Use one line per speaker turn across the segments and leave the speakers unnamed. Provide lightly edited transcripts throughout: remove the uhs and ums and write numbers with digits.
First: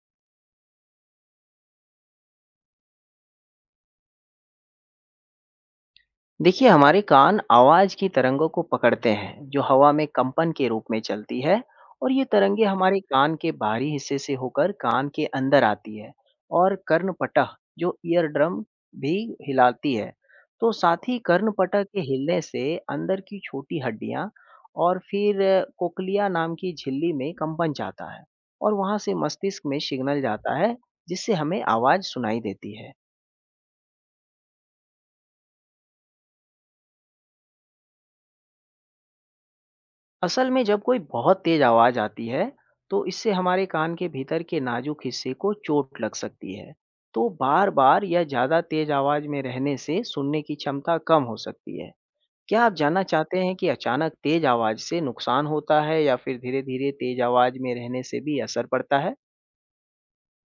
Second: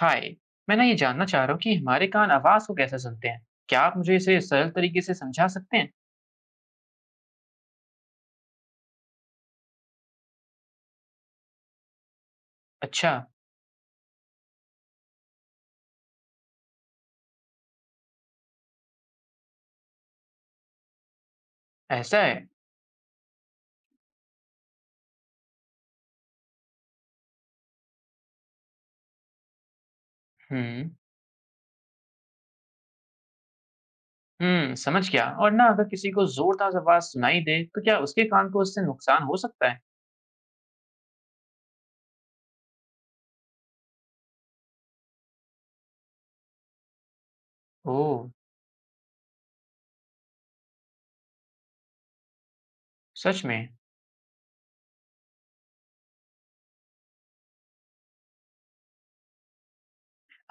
हाय, मैं ना ये जानना चाह रहा हूँ कि हमारे कान आवाज़ को कैसे सुनते हैं? क्या आप मुझे इसे सरल तरीके से समझा सकते हैं?
देखिए, हमारे कान आवाज़ की तरंगों को पकड़ते हैं, जो हवा में कंपन के रूप में चलती है। और ये तरंगे हमारे
अच्छा,
कान के बाहरी हिस्से से होकर कान के अंदर आती है और कर्णपटह जो ईयर ड्रम भी हिलाती है। तो साथ ही कर्णपटह के
ऐसा
हिलने
है।
से अंदर की छोटी हड्डियाँ और फिर कोक्लिया नाम की झिल्ली में कंपन जाता है और वहाँ से मस्तिष्क में सिग्नल जाता है,
हुँ,
जिससे हमें आवाज़ सुनाई देती है।
हुँ, समझ गया। और ना अगर किसी को ज़ोरदार आवाज़ सुनाई दे, तो क्या उसके कान को इससे नुकसान हो सकता है?
असल में जब कोई बहुत तेज आवाज आती है, तो इससे हमारे कान के भीतर के नाजुक हिस्से को चोट लग सकती है। तो बार बार
ओह!
या ज्यादा तेज आवाज में रहने से सुनने की क्षमता कम हो सकती है। क्या आप जानना चाहते
सच
हैं
में?
कि अचानक तेज आवाज से नुकसान होता है या फिर धीरे धीरे तेज आवाज में रहने से भी असर पड़ता है?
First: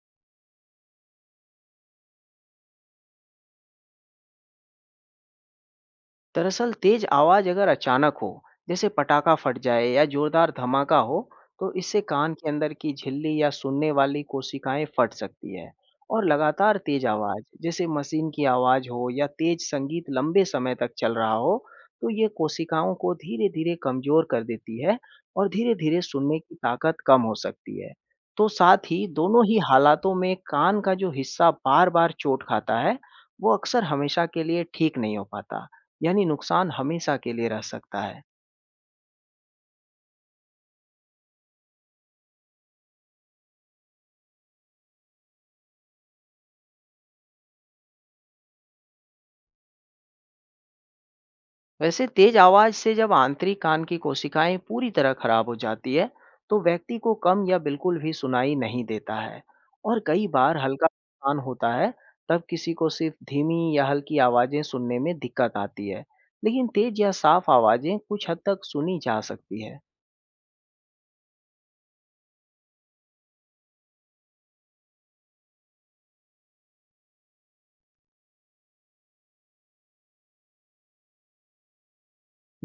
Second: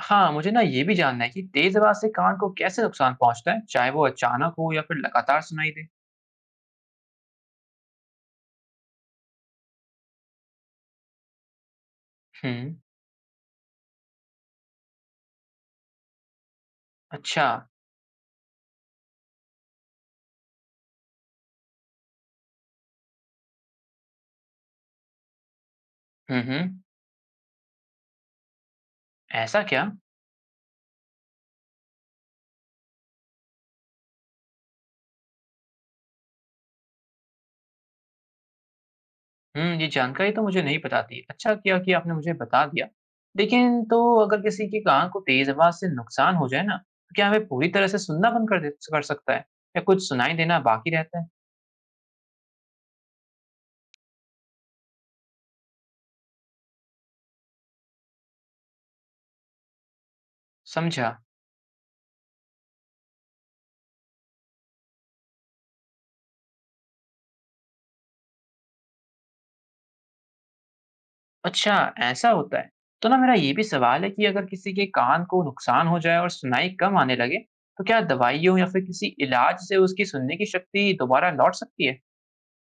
हाँ, मुझे ना ये भी जानना है कि तेज़ आवाज़ से कान को कैसे नुकसान पहुँचता है, चाहे वो अचानक हो या फिर लगातार सुनाई दे?
दरअसल तेज आवाज अगर अचानक हो, जैसे पटाखा फट जाए या जोरदार धमाका हो, तो इससे कान के
हुँ,
अंदर की झिल्ली या सुनने वाली कोशिकाएं फट सकती है। और लगातार तेज आवाज,
अच्छा।
जैसे मशीन की आवाज हो या तेज संगीत लंबे समय तक चल रहा हो, तो ये कोशिकाओं को धीरे धीरे कमजोर कर देती है और धीरे धीरे सुनने
हुँ,
की
हुँ,
ताकत कम हो सकती है। तो साथ ही दोनों ही
ऐसा क्या?
हालातों में कान का जो हिस्सा बार बार चोट खाता है, वो अक्सर हमेशा के लिए ठीक नहीं हो पाता। यानी नुकसान हमेशा के लिए रह सकता है।
हुँ, ये जानकारी तो मुझे नहीं पता थी। अच्छा किया कि आपने मुझे बता दिया। लेकिन तो अगर किसी की कान को तेज़ आवाज़ से नुकसान हो जाए ना, तो क्या वह पूरी तरह से सुनना बंद कर दे कर सकता है या कुछ सुनाई देना बाकी रहता है?
वैसे तेज आवाज से जब आंतरिक कान की कोशिकाएं पूरी तरह खराब हो जाती है, तो व्यक्ति को कम या बिल्कुल भी सुनाई नहीं देता है। और कई बार हल्का
समझा।
नुकसान होता है, तब किसी को सिर्फ धीमी या हल्की आवाजें सुनने में दिक्कत आती है। लेकिन तेज या साफ आवाजें कुछ हद तक सुनी जा सकती है।
अच्छा, ऐसा होता है। तो ना मेरा ये भी सवाल है कि अगर किसी के कान को नुकसान हो जाए और सुनाई कम आने लगे, तो क्या दवाइयों या फिर किसी इलाज से उसकी सुनने की शक्ति दोबारा लौट सकती है?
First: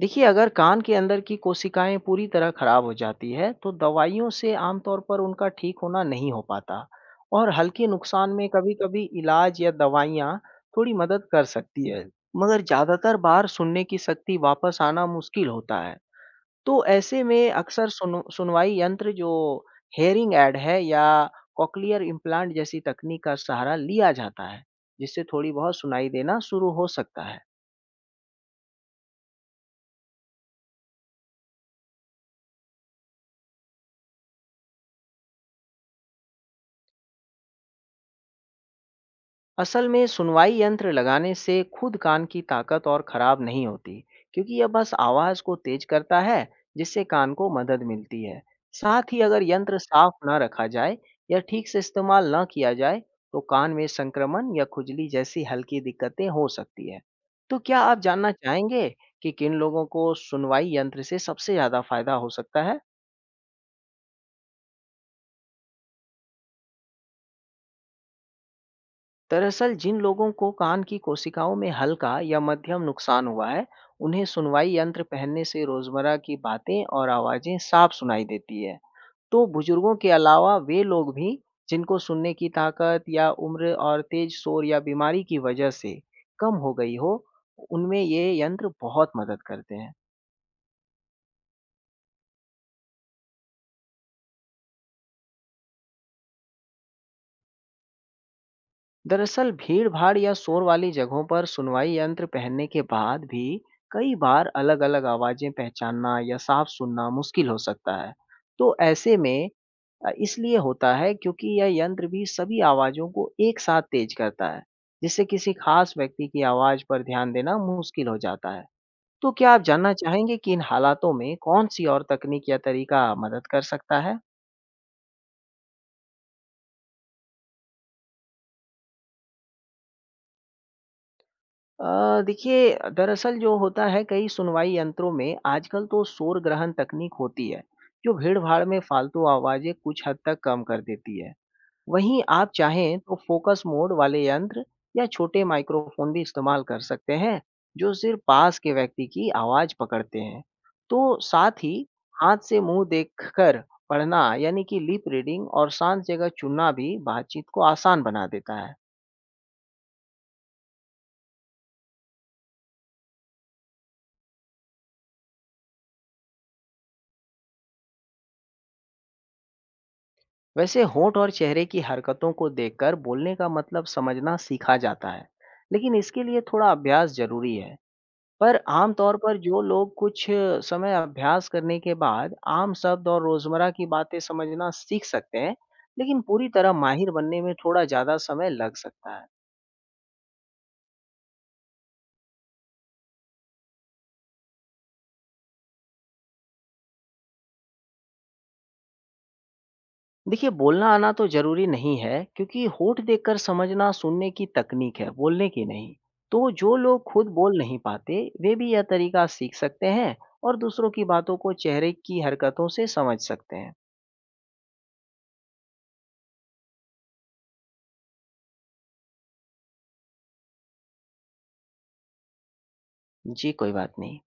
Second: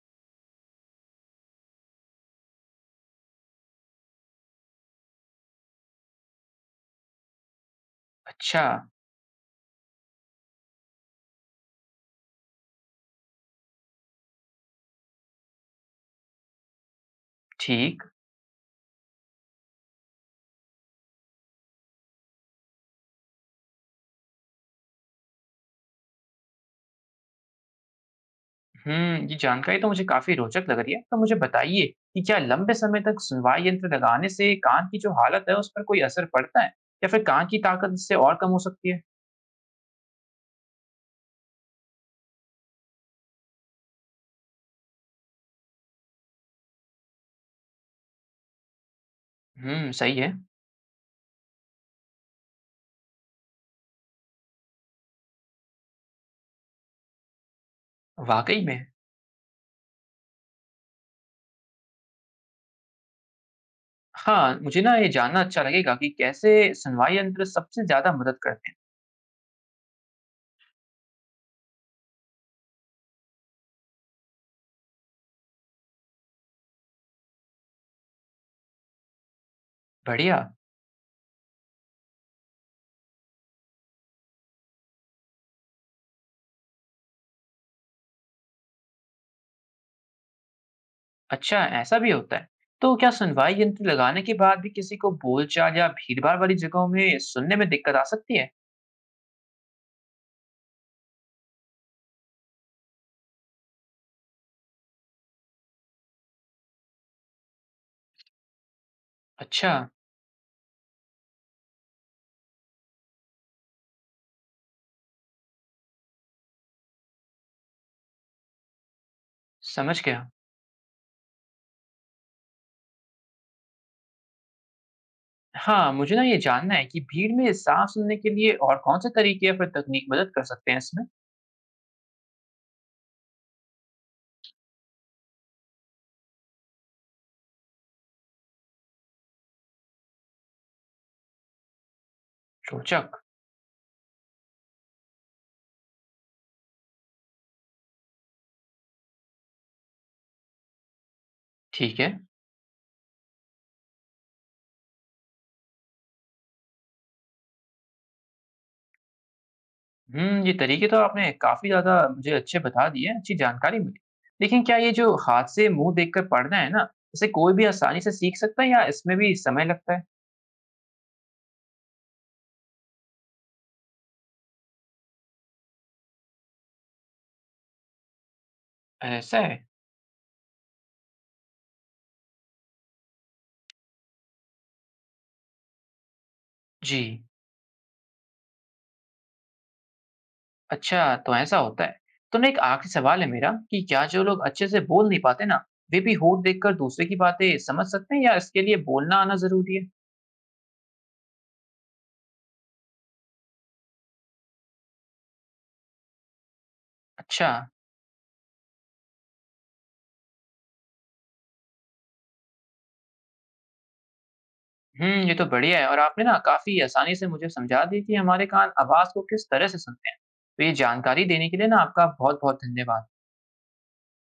देखिए, अगर कान के अंदर की कोशिकाएँ पूरी तरह खराब हो जाती है, तो दवाइयों से आमतौर पर उनका ठीक होना नहीं हो पाता। और हल्के नुकसान में
अच्छा,
कभी-कभी इलाज या दवाइयाँ थोड़ी मदद कर सकती है, मगर ज़्यादातर बार सुनने की शक्ति वापस आना मुश्किल होता है। तो ऐसे में अक्सर
ठीक।
सुनु सुनवाई यंत्र, जो हियरिंग ऐड है, या कॉक्लियर इम्प्लांट जैसी तकनीक का सहारा लिया जाता है, जिससे थोड़ी बहुत सुनाई देना शुरू हो सकता है।
ये जानकारी तो मुझे काफी रोचक लग रही है। तो मुझे बताइए कि क्या लंबे समय तक सुनवाई यंत्र लगाने से कान की जो हालत है, उस पर कोई असर पड़ता है? या फिर कान की ताकत इससे और कम हो सकती है?
असल में सुनवाई यंत्र लगाने से खुद कान की ताकत और खराब नहीं होती, क्योंकि यह बस आवाज को तेज करता है, जिससे कान को मदद मिलती है। साथ ही अगर यंत्र साफ
सही है।
न रखा जाए या ठीक से इस्तेमाल न किया जाए, तो कान में संक्रमण या खुजली जैसी हल्की दिक्कतें हो सकती है। तो क्या आप जानना
वाकई में।
चाहेंगे कि किन लोगों को सुनवाई यंत्र से सबसे ज्यादा फायदा हो सकता है?
हाँ, मुझे ना ये जानना अच्छा लगेगा कि कैसे सुनवाई यंत्र सबसे ज्यादा मदद करते हैं।
दरअसल जिन लोगों को कान की कोशिकाओं में हल्का या मध्यम नुकसान हुआ है, उन्हें सुनवाई यंत्र पहनने से रोजमर्रा की बातें और आवाजें साफ सुनाई देती है। तो बुजुर्गों के
बढ़िया।
अलावा वे लोग भी, जिनको सुनने की ताकत या उम्र और तेज शोर या बीमारी की वजह से कम हो गई हो, उनमें ये यंत्र बहुत मदद करते हैं।
अच्छा, ऐसा भी होता है। तो क्या सुनवाई यंत्र लगाने के बाद भी किसी को बोलचाल या भीड़भाड़ वाली जगहों में सुनने में दिक्कत आ सकती है?
दरअसल भीड़ भाड़ या शोर वाली जगहों पर सुनवाई यंत्र पहनने के बाद भी कई बार अलग अलग आवाजें पहचानना या साफ सुनना मुश्किल हो सकता है। तो ऐसे में
अच्छा,
इसलिए होता है, क्योंकि यह यंत्र भी सभी आवाजों को एक साथ तेज करता है, जिससे किसी खास व्यक्ति की आवाज पर ध्यान देना मुश्किल हो जाता है। तो क्या आप जानना
समझ गया।
चाहेंगे कि इन हालातों में कौन सी और तकनीक या तरीका मदद कर सकता है?
हाँ, मुझे ना ये जानना है कि भीड़ में साँस सुनने के लिए और कौन-से तरीके या फिर तकनीक मदद कर सकते हैं इसमें?
देखिए, दरअसल जो होता है, कई सुनवाई यंत्रों में आजकल तो शोर ग्रहण तकनीक होती है, जो भीड़ भाड़ में फालतू आवाजें कुछ हद तक कम कर देती है। वहीं आप चाहें
रोचक,
तो फोकस मोड वाले यंत्र या छोटे माइक्रोफोन भी इस्तेमाल कर सकते हैं, जो सिर्फ पास के व्यक्ति की आवाज पकड़ते हैं। तो साथ ही
ठीक है।
हाथ से मुंह देखकर पढ़ना, यानी कि लिप रीडिंग, और शांत जगह चुनना भी बातचीत को आसान बना देता है।
हुँ, ये तरीके तो आपने काफ़ी ज़्यादा मुझे अच्छे बता दिए, अच्छी जानकारी मिली। लेकिन क्या ये जो हाथ से मुँह देखकर पढ़ना है ना, इसे कोई भी आसानी से सीख सकता है या इसमें भी समय लगता है?
वैसे होंठ और चेहरे की हरकतों को देखकर बोलने का मतलब समझना सीखा जाता है, लेकिन इसके लिए थोड़ा अभ्यास जरूरी है। पर आमतौर पर
ऐसा
जो
है?
लोग कुछ समय अभ्यास करने के बाद आम शब्द और रोजमर्रा की बातें समझना सीख सकते हैं, लेकिन पूरी तरह
जी।
माहिर बनने में थोड़ा ज्यादा समय लग सकता है।
अच्छा, तो ऐसा होता है। तो ना एक आख़िरी सवाल है मेरा कि क्या जो लोग अच्छे से बोल नहीं पाते ना, वे भी होंठ देखकर दूसरे की बातें समझ सकते हैं या इसके लिए बोलना आना ज़रूरी है?
देखिए, बोलना आना तो जरूरी नहीं है, क्योंकि होठ देखकर समझना सुनने की तकनीक है, बोलने की नहीं। तो जो लोग खुद
अच्छा।
बोल नहीं पाते, वे भी यह तरीका सीख सकते हैं और दूसरों की बातों को चेहरे की हरकतों से समझ सकते हैं।
हुँ, ये तो बढ़िया है और आपने ना काफ़ी आसानी से मुझे समझा दी कि हमारे कान आवाज़ को किस तरह से सुनते हैं। तो ये जानकारी देने के लिए ना आपका बहुत-बहुत धन्यवाद।
जी, कोई बात नहीं।